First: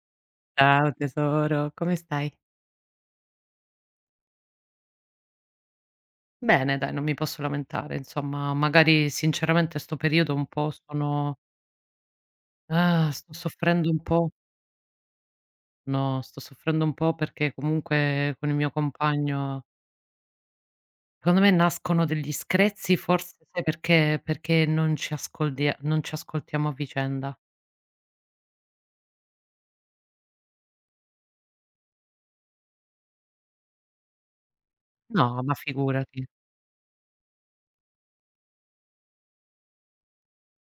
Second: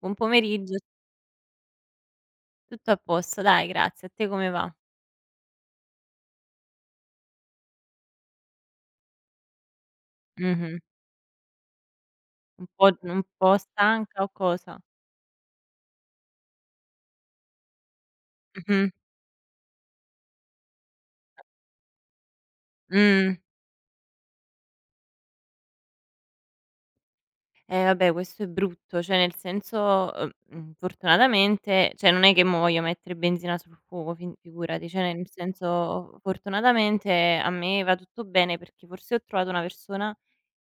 Buon pomeriggio, Ciao tesoro, come stai? tutto a posto, dai grazie. A te come va? Bene dai, non mi posso lamentare insomma, magari sinceramente 'sto periodo un po' Mh-mh. sono. Un po' Ah, un sto po' soffrendo un stanca o po'. cosa? No, sto soffrendo un po' perché comunque con il mio Mh-mh. compagno secondo me nascono degli screzi, Mh. forse sai perché? Perché non ci ascoltiamo a vicenda. Eh vabbè questo è brutto, cioè nel senso, fortunatamente cioè non è che mo voglio mettere benzina sul fuoco, fin figurati, cioè nel No, ma senso figurati. fortunatamente a me va tutto bene perché forse ho trovato una persona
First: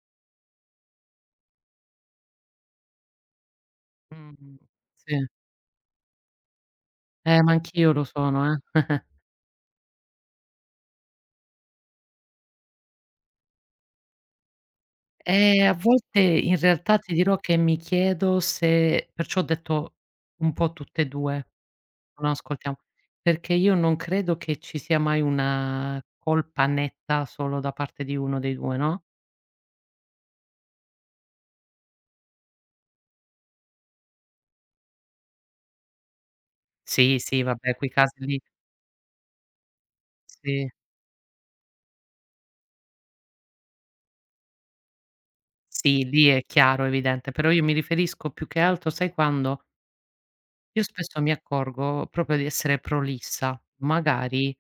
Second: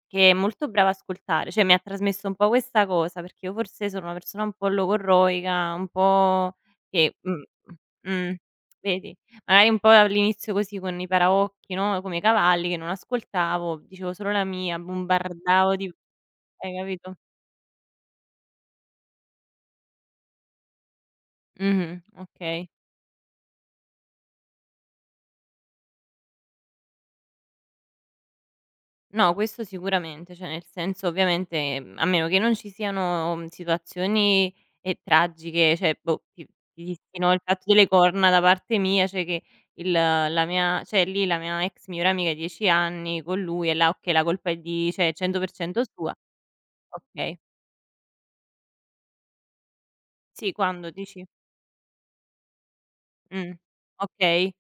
che è molto brava a ascoltare, cioè mi ha trasmesso un po' questa cosa, perché io forse sono una persona un Mh, po' sì. logorroica, un po' che Ma anch'io lo mh, sono, eh. vedi? Magari un po' all'inizio così con i paraocchi, no, come i cavalli che non ascoltavo, dicevo solo la mia, A bombardavo di, volte in hai realtà ti capito? dirò che mi chiedo, se perciò ho detto, un po' tutte e 2, Mh-mh, non okay. ascoltiamo, perché io non credo che ci sia mai una colpa netta solo da parte di uno dei 2, no? No, questo sicuramente, cioè nel senso ovviamente, a meno che non ci siano, situazioni, tragiche, cioè boh, ti dissi, Sì, no, il sì, fatto vabbè, delle quei casi corna lì da parte mia, cioè che il la sì, mia cioè lì la mia ex migliore amica 10 anni con lui e là okay, la colpa è di cioè è 100% sì, sua, lì è chiaro, evidente, okay. però io mi riferisco più che altro, sai quando? Sì, Io quando spesso dici? mi accorgo proprio di essere Mh, prolissa. okay, Magari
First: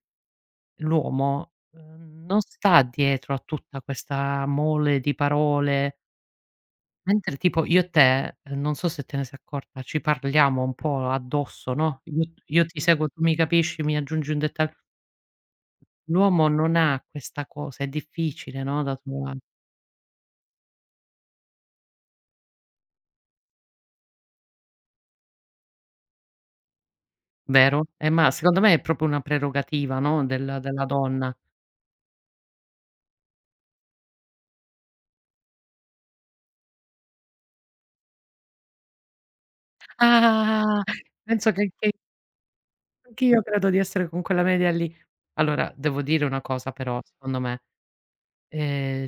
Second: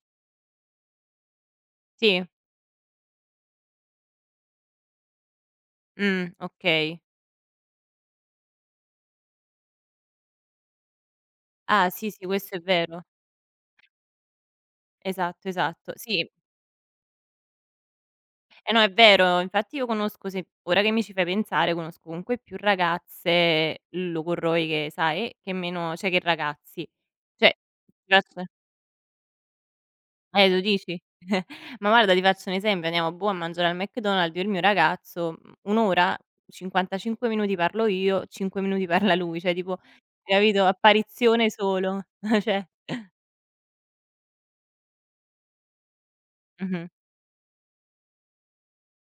l'uomo, sì, non sta dietro a tutta questa mole di parole. Okay. Mentre tipo io e te, non so se te ne sei accorta, ci parliamo un po' addosso, Ah no, sì, sì, io questo è io ti vero. seguo, tu mi capisci, mi aggiungi un detag. Esatto, esatto. Sì. L'uomo non ha questa cosa, è difficile, Eh no, no, è da trova. vero. Infatti io conosco, se ora che mi ci fai pensare, conosco comunque più ragazze logorroiche che sai, che meno cioè che ragazzi. Cioè Vero? ti Ma faccio- secondo me è proprio una prerogativa, no, del lo della dici? donna. Ma guarda ti faccio un esempio, andiamo, boh, a mangiare al McDonald's io e il mio ragazzo, 1 ora, 55 minuti parlo io, 5 minuti parla lui, cioè tipo capito, Ah! apparizione Penso che anche solo. Cioè Anch'io credo di essere con quella media lì. Allora, devo dire una cosa mh-mh. però, secondo me, ehm,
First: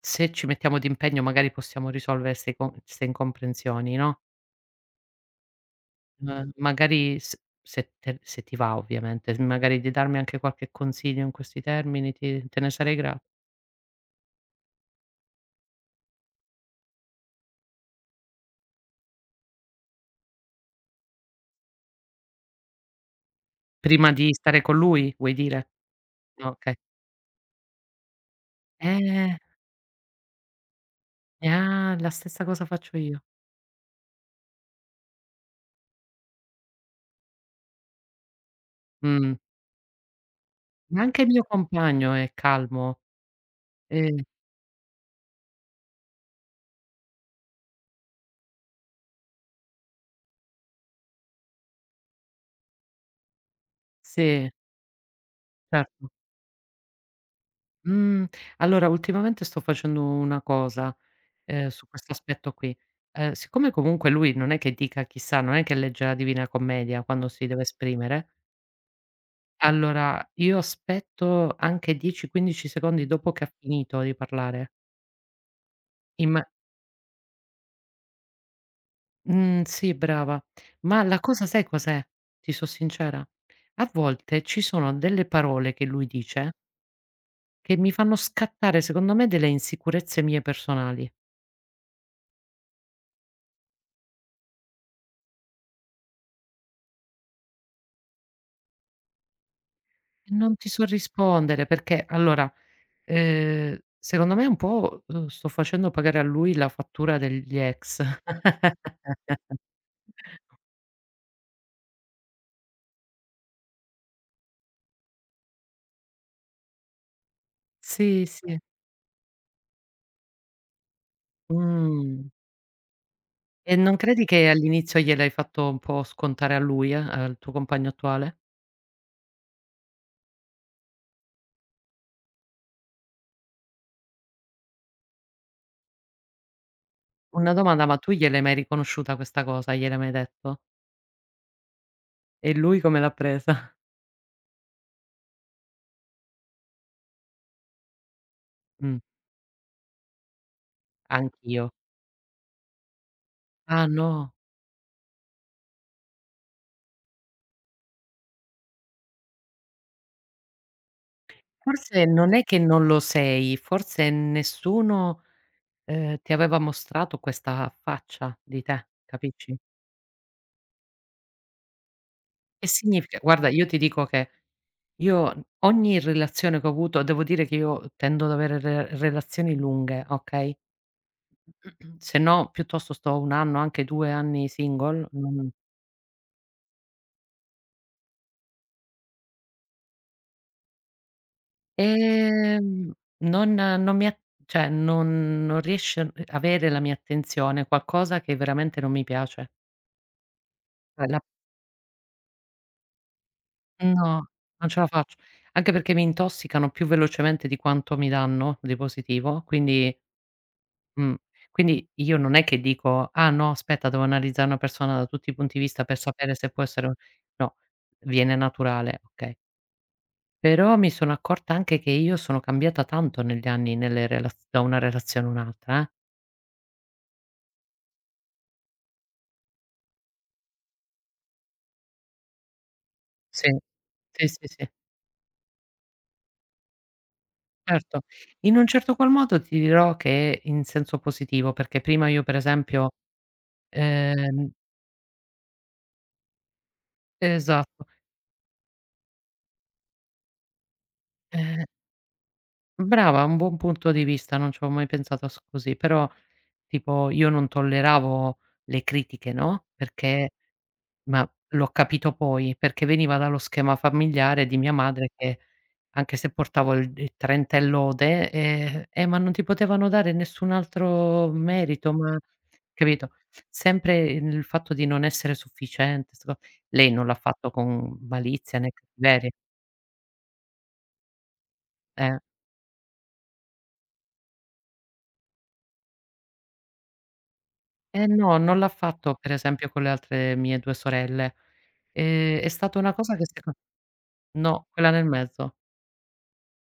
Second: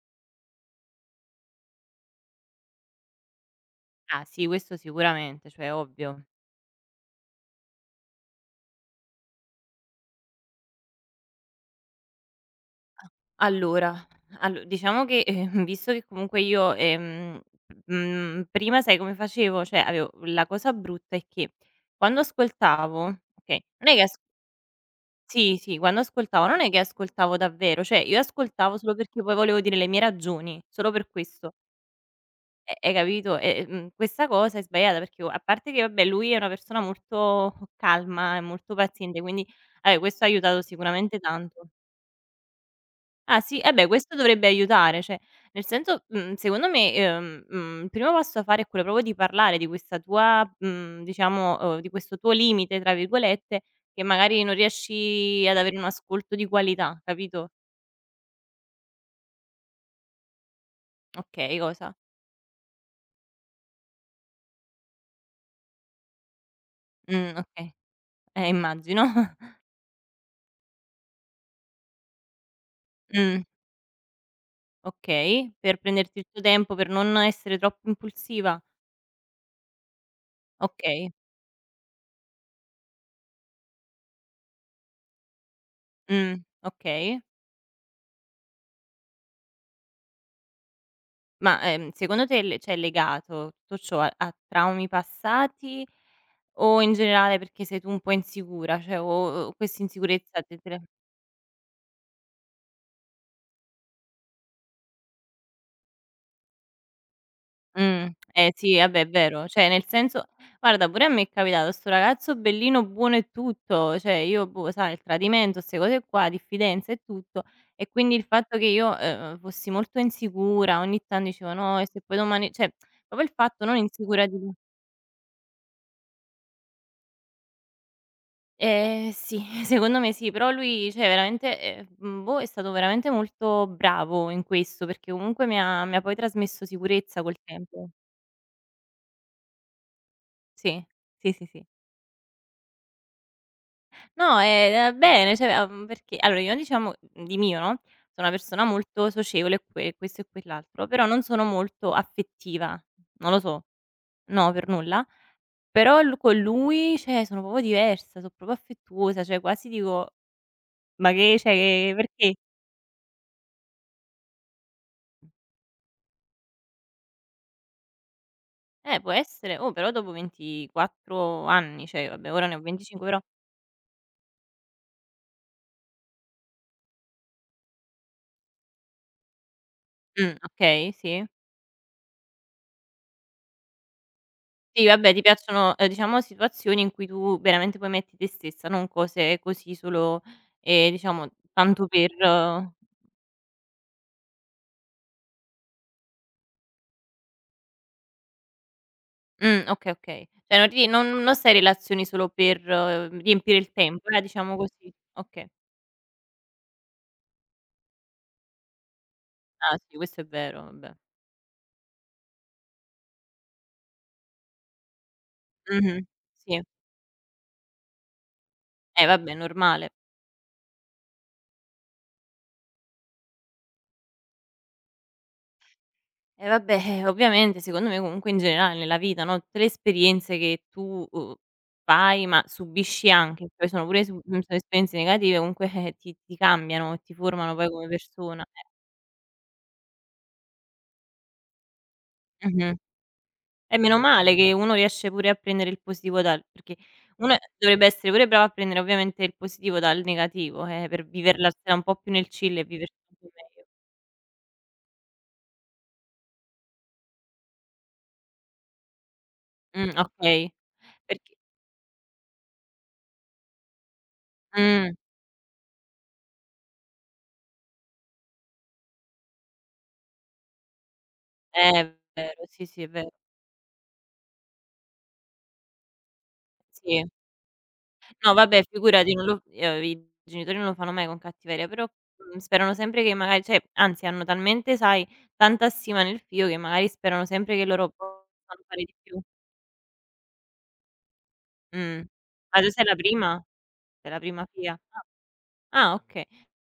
se ci mettiamo d'impegno magari possiamo risolvere 'ste incomprensioni, no? Ah sì, questo sicuramente, cioè ovvio. Ma magari s se ti va ovviamente, s magari di darmi anche qualche consiglio in questi termini, ti te ne sarei gra. Allora, allo diciamo che, visto che comunque io, prima sai come facevo? Cioè avevo, la cosa brutta è che quando ascoltavo, okay, non è che Prima as di stare con lui vuoi sì, dire? sì, quando ascoltavo No, non è okay. che ascoltavo davvero, cioè io ascoltavo solo perché poi Eh, volevo dire le mie ragioni, solo per eh, questo. ah, la stessa cosa Hai faccio io. capito? E, questa cosa è sbagliata perché, o a parte che vabbè, lui è una persona molto calma e molto paziente, Mh. quindi vabbè questo ha aiutato Ma sicuramente anche il mio tanto. compagno è calmo. Ah sì, eh beh questo Eh, dovrebbe aiutare, cioè nel senso, secondo me, il primo passo da fare è quello proprio di parlare di diciamo, di questo tuo "limite" tra virgolette, che magari sì, non riesci ad avere un certo. ascolto di qualità, capito? Mh, allora ultimamente sto facendo una cosa, Okay, su cosa? questo aspetto qui. Siccome comunque lui non è che dica chissà, non è che legge la Divina Commedia quando si deve Okay. esprimere. Immagino. Allora, io aspetto anche 10, 15 secondi dopo Mh, che ha finito di parlare. okay. Per prenderti il tuo Imma tempo, per non essere troppo impulsiva? mhmm, sì, brava. Ma Okay. la cosa sai cos'è? Ti so sincera, a volte ci sono delle parole che lui Mh, dice okay. che mi fanno scattare, secondo me, delle insicurezze mie personali. Ma, secondo te le cioè è legato tutto ciò a traumi passati o in generale perché sei tu un po' insicura? Cioè o questa insicurezza Non te ti la, so rispondere perché allora, secondo me un po', sto facendo pagare a lui la fattura degli ex. Eh sì, vabbè è vero, cioè nel senso guarda pure a me è capitato, 'sto ragazzo bellino, buono e tutto, cioè io boh, sai il tradimento, 'ste cose qua, diffidenza e tutto e quindi il Sì, fatto sì. che io, fossi molto insicura, ogni tanto dicevo: "No e se poi Mh. domani", cioè proprio il fatto non E non insicura credi di, che all'inizio gliel'hai fatto un po' scontare a lui, al tuo compagno attuale? Sì, secondo me sì, però lui cioè veramente, boh, è stato veramente molto bravo in questo, perché comunque mi ha poi trasmesso sicurezza col Una domanda, tempo. ma tu gliel'hai mai riconosciuta questa cosa? Gliel'hai mai detto? Sì, sì, sì, sì. E lui come l'ha presa? No, bene, cioè, perché allora io diciamo di mio, no, sono una persona Mh, molto socievole e questo e quell'altro, però non sono anch'io. molto affettiva, non lo so, Ah no, no, per nulla. Però l con lui, cioè sono proprio diversa, so' proprio affettuosa, cioè quasi dico: "Ma che cioè, che- forse non perché?" è che non lo sei, forse nessuno, ti aveva mostrato questa faccia di te, può capisci? essere. Oh, però dopo 24 anni, cioè vabbè ora ne ho Che 25 però significa guarda, io ti dico che io ogni relazione che ho avuto devo dire che io tendo ad avere re relazioni lunghe, okay? okay, sì. Se no piuttosto sto 1 anno, anche 2 anni Sì, single, vabbè ti non piacciono, diciamo situazioni in cui tu veramente poi metti te stessa, non cose così solo, diciamo tanto per, ehm, non mi a, cioè non riesce a avere la mia attenzione qualcosa che veramente non mi piace. Okay, okay. Cioè non ti non La non stai in relazioni solo per, riempire il tempo, No, diciamo non ce la così. faccio. Okay. Anche perché mi intossicano più velocemente di quanto mi danno di positivo, Ah sì, quindi questo è vero, vabbè. mh, io non è che dico: "Ah no, aspetta, devo analizzare una persona da tutti i punti di vista per Mh-mh. sapere se Sì. può essere" un-". No, viene naturale, Vabbè, è okay. normale. Però mi sono accorta anche che io sono cambiata tanto negli anni, nelle relaz da una relazione a un'altra, eh. E vabbè, ovviamente secondo me comunque in generale nella vita, no, tutte le esperienze che tu, fai, ma subisci anche, Sì. cioè, poi sono pure Sì, sì, sono sì, esperienze negative comunque, ti ti cambiano e ti formano poi come certo. persona, In un eh. certo qual modo ti dirò che è in senso positivo, perché prima io per Mh-mh. esempio E meno male ehm che uno riesce pure a prendere il positivo, dal perché uno dovrebbe esatto, essere pure bravo a prendere ovviamente il positivo dal negativo, per ehm viverlarsela un po' più nel chill e viversi un brava, po' un buon meglio. punto di vista, non ci avevo mai pensato s così, però tipo io non tolleravo le critiche, no, perché Okay. ma Perché l'ho capito poi, perché veniva dallo schema familiare di mia mh, madre che, anche se portavo il trentel lode, ma non ti potevano dare nessun altro è merito, ma" vero, sì, sì, è vero, capito? Sempre il fatto di non essere sufficiente, 'ste co lei non sì. l'ha fatto con No malizia vabbè né figurati, non cattiveria, lo, i genitori non lo fanno mai con cattiveria, però, eh. Sperano sempre che magari, cioè anzi hanno talmente, sai, tanta stima nel figlio che magari sperano sempre che loro Eh no, non possano l'ha fare di fatto più. per esempio con le altre mie 2 sorelle. Mh. È Ma tu stata sei una la cosa che prima? seco Sei la prima no, figlia? quella Ah. nel mezzo. Ah okay.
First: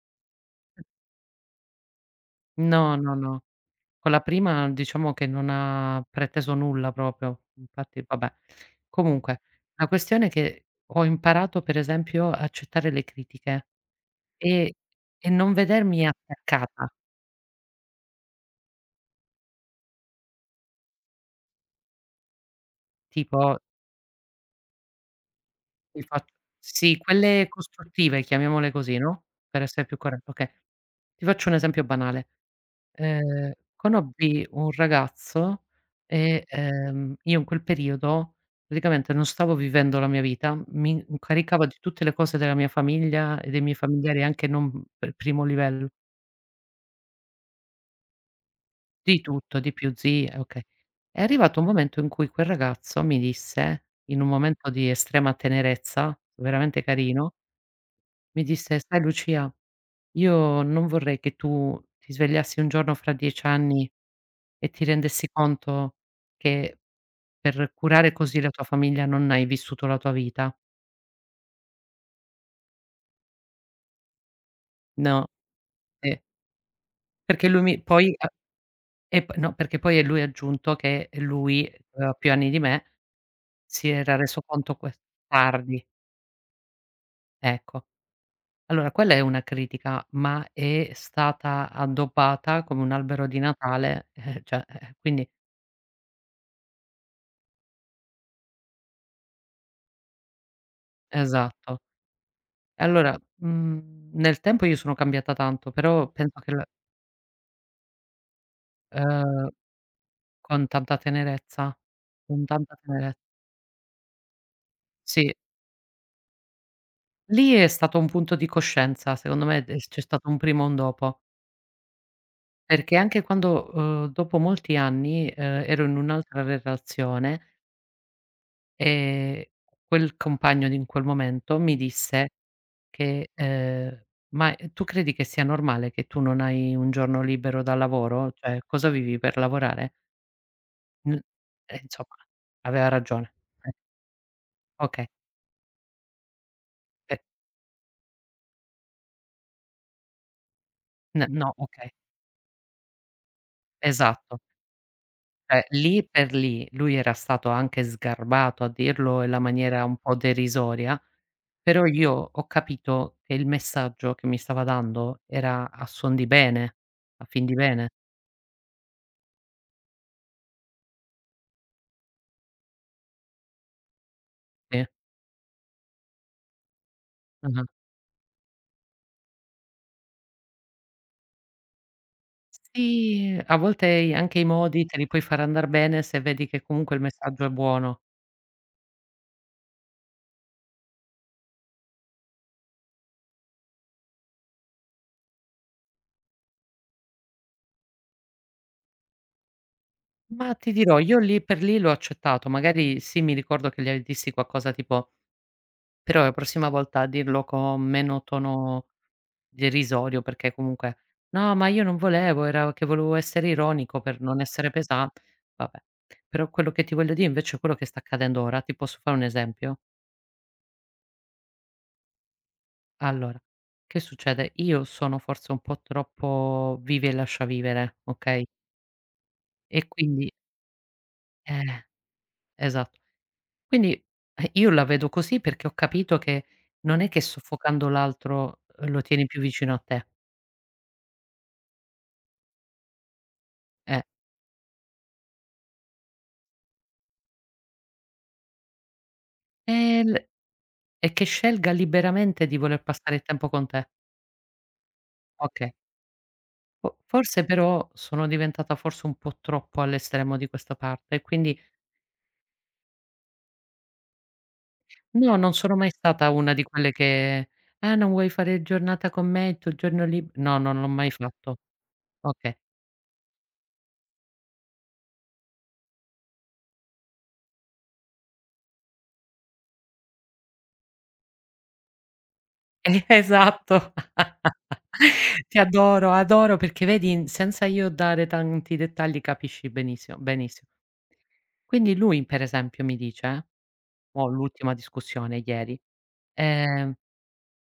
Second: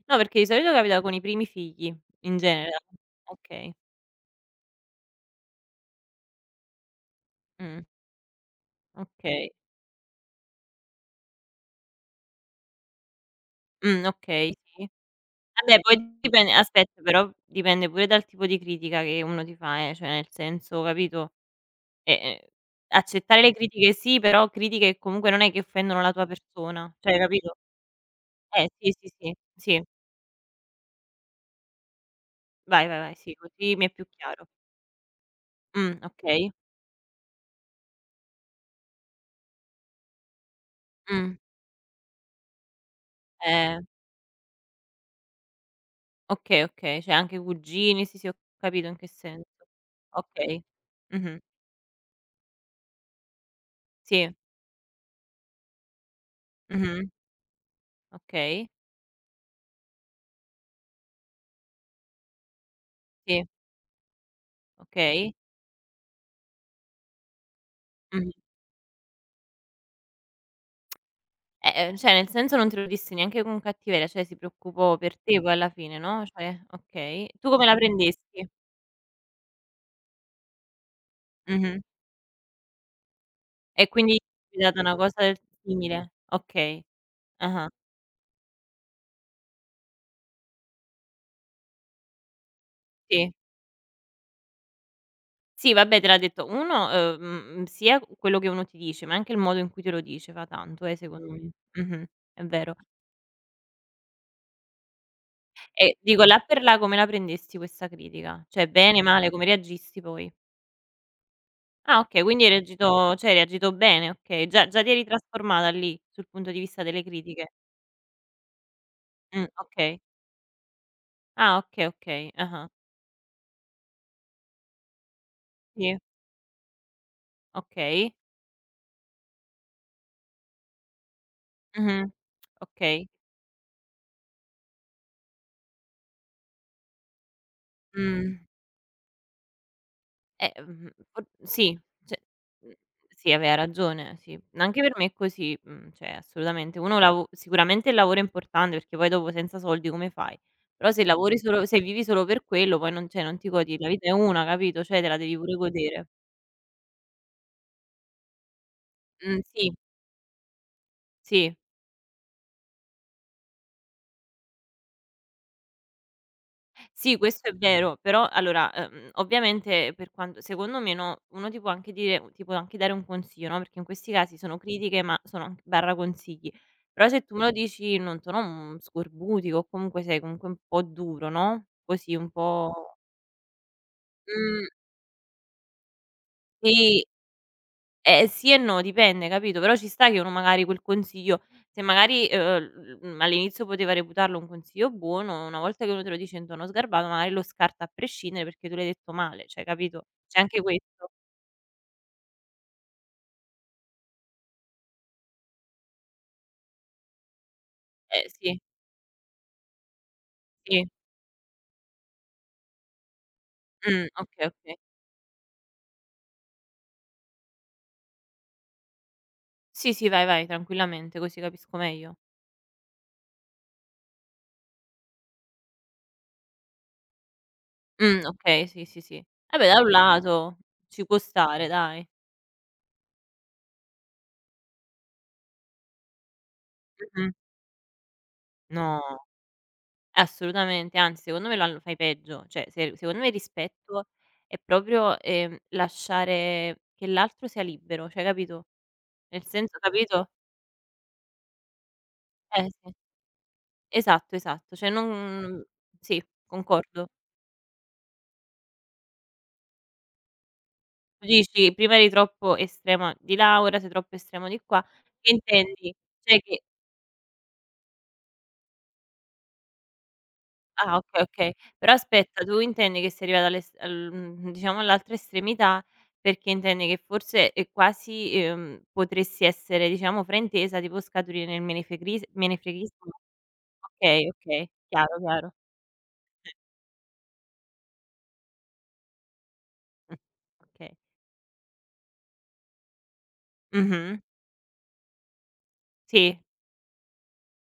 No, perché di solito capita con i primi figli, in genere. No, no, no. Okay. Con la prima diciamo che non ha preteso nulla proprio, Mh. infatti vabbè. Comunque, Okay. la questione è che ho imparato per esempio a accettare le critiche Okay, e sì. e non Vabbè vedermi poi dipende, attaccata, aspetta, però dipende pure dal tipo di critica che uno ti fa, cioè nel senso capito? Ehm, Accettare le tipo critiche sì, però critiche che comunque non è che offendono ti la tua fac persona, sì, cioè quelle capito? costruttive, chiamiamole Sì, così, sì, no, sì, per sì. essere più corretta, okay. Ti faccio un esempio banale. Vai, vai, vai, sì, così mi è più Conobbi chiaro. un ragazzo e, Okay. Io in quel periodo praticamente non stavo vivendo la mia vita, mi Mh, incaricavo di tutte le cose della mia famiglia e dei miei eh, familiari anche non per primo livello, okay, okay, cioè anche cugini, sì, sì, ho capito in che di senso. tutto, di più, zie Okay. okay. È Mh-mh. arrivato un momento in cui quel ragazzo mi disse, in un Sì. momento di estrema tenerezza, veramente Mh-mh. carino. Mi Okay. disse: "Sai Lucia, io non vorrei che tu ti svegliassi un giorno fra 10 Sì, anni e ti rendessi okay. conto che per curare Mh-mh. così la tua famiglia non hai vissuto la tua vita". Cioè nel senso non te lo disse neanche con cattiveria, cioè si preoccupò per No, te poi alla fine, eh, no, cioè okay. perché Tu lui come la mi poi a prendesti? e p no, perché poi lui ha aggiunto che lui, Mh-mh. che aveva più anni di me, E si quindi era reso ti è conto capitata una ques cosa del tardi, simile. Okay. Ah-ah. ecco. Allora quella è una critica, ma è stata addobbata come un albero Sì. di Natale, eh, cioè, quindi Sì, vabbè te l'ha detto uno, uhm, sia quello che uno ti dice, ma anche il modo in cui te lo dice fa tanto, secondo me. esatto. Mh-mh. È vero. E allora, nel tempo io sono cambiata tanto, E però dico, là penso che per l là come la prendesti questa critica? Cioè bene, male, come ehm, reagisti poi? con tanta tenerezza, Ah okay, quindi con hai tanta reagito, tenere cioè hai reagito bene, okay. Già ti eri sì. trasformata lì, sul punto di vista delle critiche. Lì è stato un punto di coscienza, secondo me de Okay. c'è stato un prima e un dopo, Ah okay, okay. Ah-ah. perché anche quando, dopo molti anni, ero in Sì, un'altra relazione okay. e quel compagno di in quel momento mi Mh-mh. disse Okay. che, "Ma, tu credi che sia normale che tu non hai un giorno libero dal lavoro? Mh. Cioè, cosa vivi per lavorare?" Eh, mhmm, N o sì, Eh, insomma, cioè mhmm, aveva sì ragione. aveva Eh, ragione, sì. Anche per me okay, è così, cioè assolutamente. Uno pe lavo Sicuramente il lavoro è importante perché poi dopo senza soldi come fai? Però se n lavori no, solo, se okay, vivi solo per quello, poi non, cioè non ti godi la vita, è esatto. una, capito, cioè te la devi pure Cioè, lì godere. per lì, lui era stato anche sgarbato a dirlo in la Sì, maniera un po' derisoria, sì. però io ho capito che il messaggio che mi stava dando era a suon di bene, Sì, a fin questo è di bene, vero, però allora, ovviamente per quanto secondo me, no, uno ti può anche dire, ti può anche dare un consiglio, no, perché in questi casi sono sì. critiche, ma sono anche barra consigli. Però se tu me lo Mh-mh. dici non so, no, scorbutico o comunque sei comunque un po' duro, no, così un po', Sì, a volte i anche i mh, modi te li puoi far andar bene se vedi che comunque il sì. messaggio è buono. Sì e no, dipende, capito, però ci sta che uno magari quel consiglio, se magari, all'inizio poteva reputarlo un consiglio buono, una volta che uno te lo dice in tono sgarbato magari lo scarta a prescindere perché tu l'hai detto male, cioè capito? C'è Ma anche ti dirò, questo. io lì per lì l'ho accettato, magari sì, mi ricordo che gli dissi qualcosa tipo: "Però la prossima volta dirlo con meno Eh sì, tono derisorio", perché sì. comunque: "No, ma io non volevo, era che volevo essere ironico per non Okay, essere okay. pesa" vabbè. Però quello che ti voglio dire invece è quello che sta accadendo ora. Ti posso fare un esempio? Sì, sì, vai, vai tranquillamente così capisco meglio. Allora, che succede? Io sono forse un po' troppo vivi e lascia vivere, okay, Okay, sì, sì, sì. Vabbè da e un quindi lato ci può stare eh, dai. esatto. Quindi, io la vedo così perché ho capito che non è che Mh-mh. soffocando l'altro, No. lo tieni più vicino a te, Assolutamente, anzi secondo me lo hanno, fai peggio, cioè se, secondo me il eh. rispetto è proprio, lasciare che l'altro sia libero, cioè capito? Nel E senso l capito? E che scelga liberamente di Eh voler sì, passare il tempo con te. esatto, esatto, cioè non, Okay. sì, Fo concordo. Forse però sono diventata forse un po' troppo all'estremo di questa parte e Tu quindi dici prima eri troppo estrema di là, ora sei troppo estremo di qua. Che no, non sono mai intendi? stata Cioè una che di quelle che: "Ah, non vuoi fare giornata con me, il tuo giorno lib", no, non l'ho ah, mai okay, okay. fatto. Però aspetta, Okay. tu intendi che sei arrivata diciamo all'altra estremità, perché intendi che forse, quasi, potresti essere, diciamo, fraintesa, tipo scaturire nel menefregris menefreghismo. esatto. Okay, okay, chiaro, chiaro. Ti adoro, adoro perché vedi n senza io dare tanti dettagli capisci Mh, benissimo benissimo. okay. Quindi lui per esempio mi dice, Mh-mh. mo' l'ultima discussione ieri, Sì. ehm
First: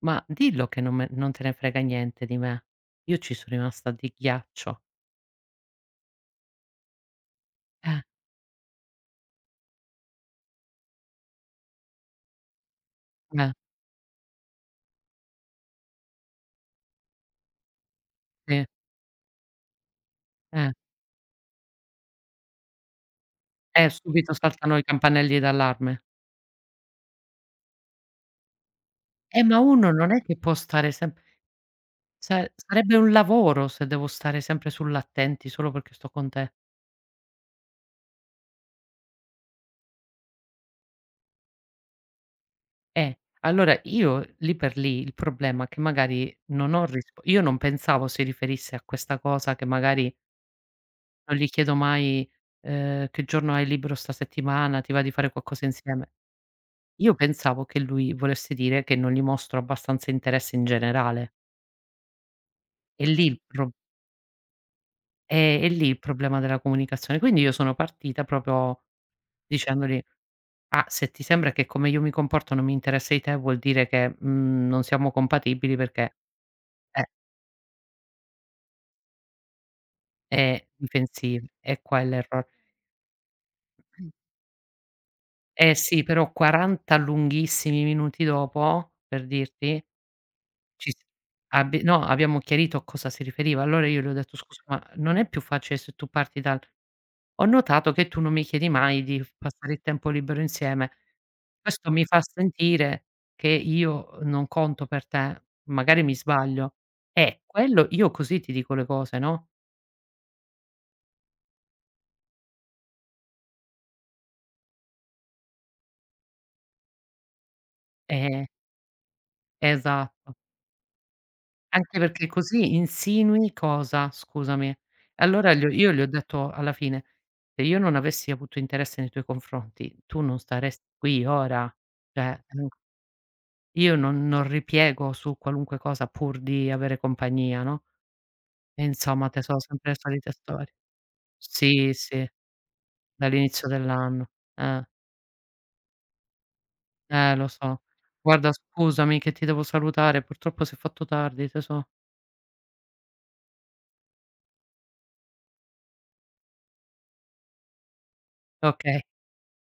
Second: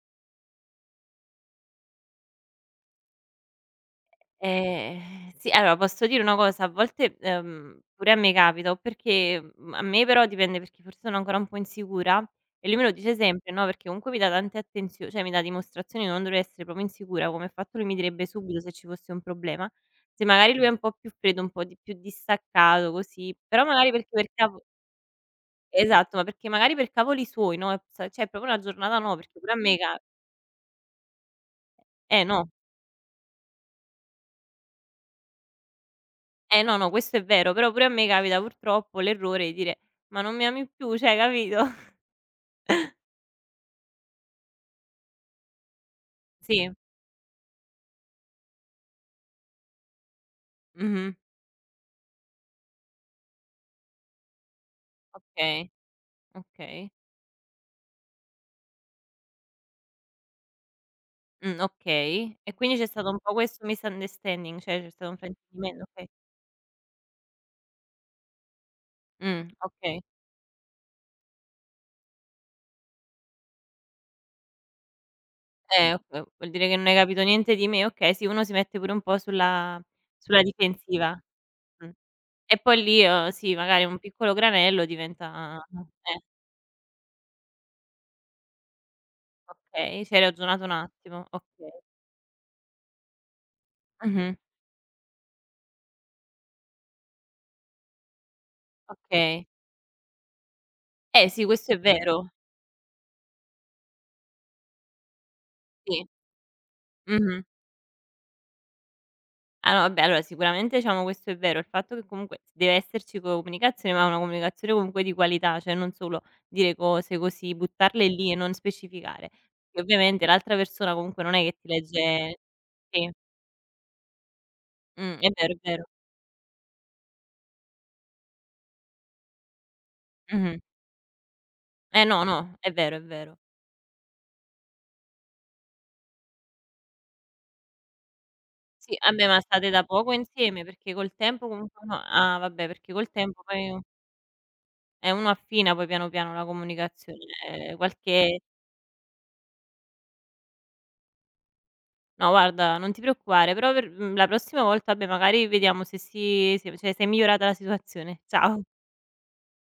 ma dillo che non te ne frega niente di me. Io ci sono rimasta di ghiaccio. Sì, allora posso dire una cosa, a volte, Eh, pure a me capita, a me però dipende perché forse sono ancora un po' insicura e lui me lo dice sempre, eh, no, perché comunque mi dà tante attenzio cioè mi dà dimostrazioni di non dover essere proprio insicura, come ha fatto lui, mi direbbe subito sì, se ci fosse un problema. Se magari lui è eh, un po' più freddo, un po' di più distaccato così, però magari perché per subito cavo saltano i campanelli d'allarme. esatto, ma perché magari per cavoli suoi, no, e s cioè è proprio una giornata, no, perché pure a Ma me uno ca non è che può stare sem. eh Sa no. Sarebbe un lavoro se devo stare sempre sull'attenti solo perché sto con te. Eh no, no, questo è vero, però pure a me capita purtroppo l'errore di dire: "Ma non mi ami più?" Cioè, capito? Allora io lì per lì il problema è che magari Sì, non ho risp io non pensavo si riferisse a questa cosa, che magari mh-mh, non gli chiedo mai, "Che giorno hai libero 'sta settimana? Ti va di fare qualcosa okay, insieme?" okay, Io pensavo che lui volesse dire che non gli mostro abbastanza interesse in generale. Okay. E quindi c'è È stato un lì po' il questo pro misunderstanding, cioè c'è stato un è fraintendimento, lì il okay. problema della comunicazione. Quindi io sono partita proprio Okay. dicendogli: "Ah, se ti sembra che come io mi comporto non mi interessa di te, vuol dire che, non siamo compatibili perché" Vuol dire che non hai eh, capito niente di me, okay, sì, uno si mette pure un po' sulla difensiva. È Mh. quello l'errore. E poi lì, sì, magari un piccolo granello diventa, Eh sì, eh, però 40 lunghissimi minuti dopo, per dirti, okay, ci hai ragionato un Ci s attimo, okay. abbi no, abbiamo chiarito a cosa si riferiva. Allora io le ho Mh-mh, detto: "Scusa, ma non è più facile se tu parti dal ho notato che tu non mi chiedi mai di f okay. passare il tempo libero insieme. Eh sì, questo è Questo mi fa vero. sentire che io non conto per te, magari Sì. mi sbaglio". Mh-mh. Quello io così ti dico le cose, no? Ah no, vabbè, allora sicuramente diciamo questo è vero, il fatto che comunque deve esserci comunicazione, ma una comunicazione comunque di qualità, cioè non solo dire cose così, buttarle lì e Eh, non specificare. Che ovviamente esatto. l'altra persona comunque non è che ti Anche perché legge, così sì, insinui cosa, scusami? È vero, Allora è gli ho vero. io gli ho detto alla fine: "Se io non avessi avuto interesse nei tuoi confronti, tu non Mh-mh. staresti qui ora. Eh no, Cioè, no, è vero, è vero. io non ripiego su qualunque cosa pur di avere compagnia, no?" E Sì, vabbè, insomma ma te sono state da sempre le poco solite insieme? storie. Perché col tempo comunque Sì, uno, sì, ah vabbè, perché col tempo dall'inizio poi, dell'anno. Eh, uno affina poi piano piano la comunicazione, eh, lo so. qualche, Guarda scusami che ti devo salutare, purtroppo si è fatto tardi tesoro. no guarda, non ti preoccupare, però per, la prossima volta, beh, magari vediamo se se è migliorata la situazione. Ciao. Okay.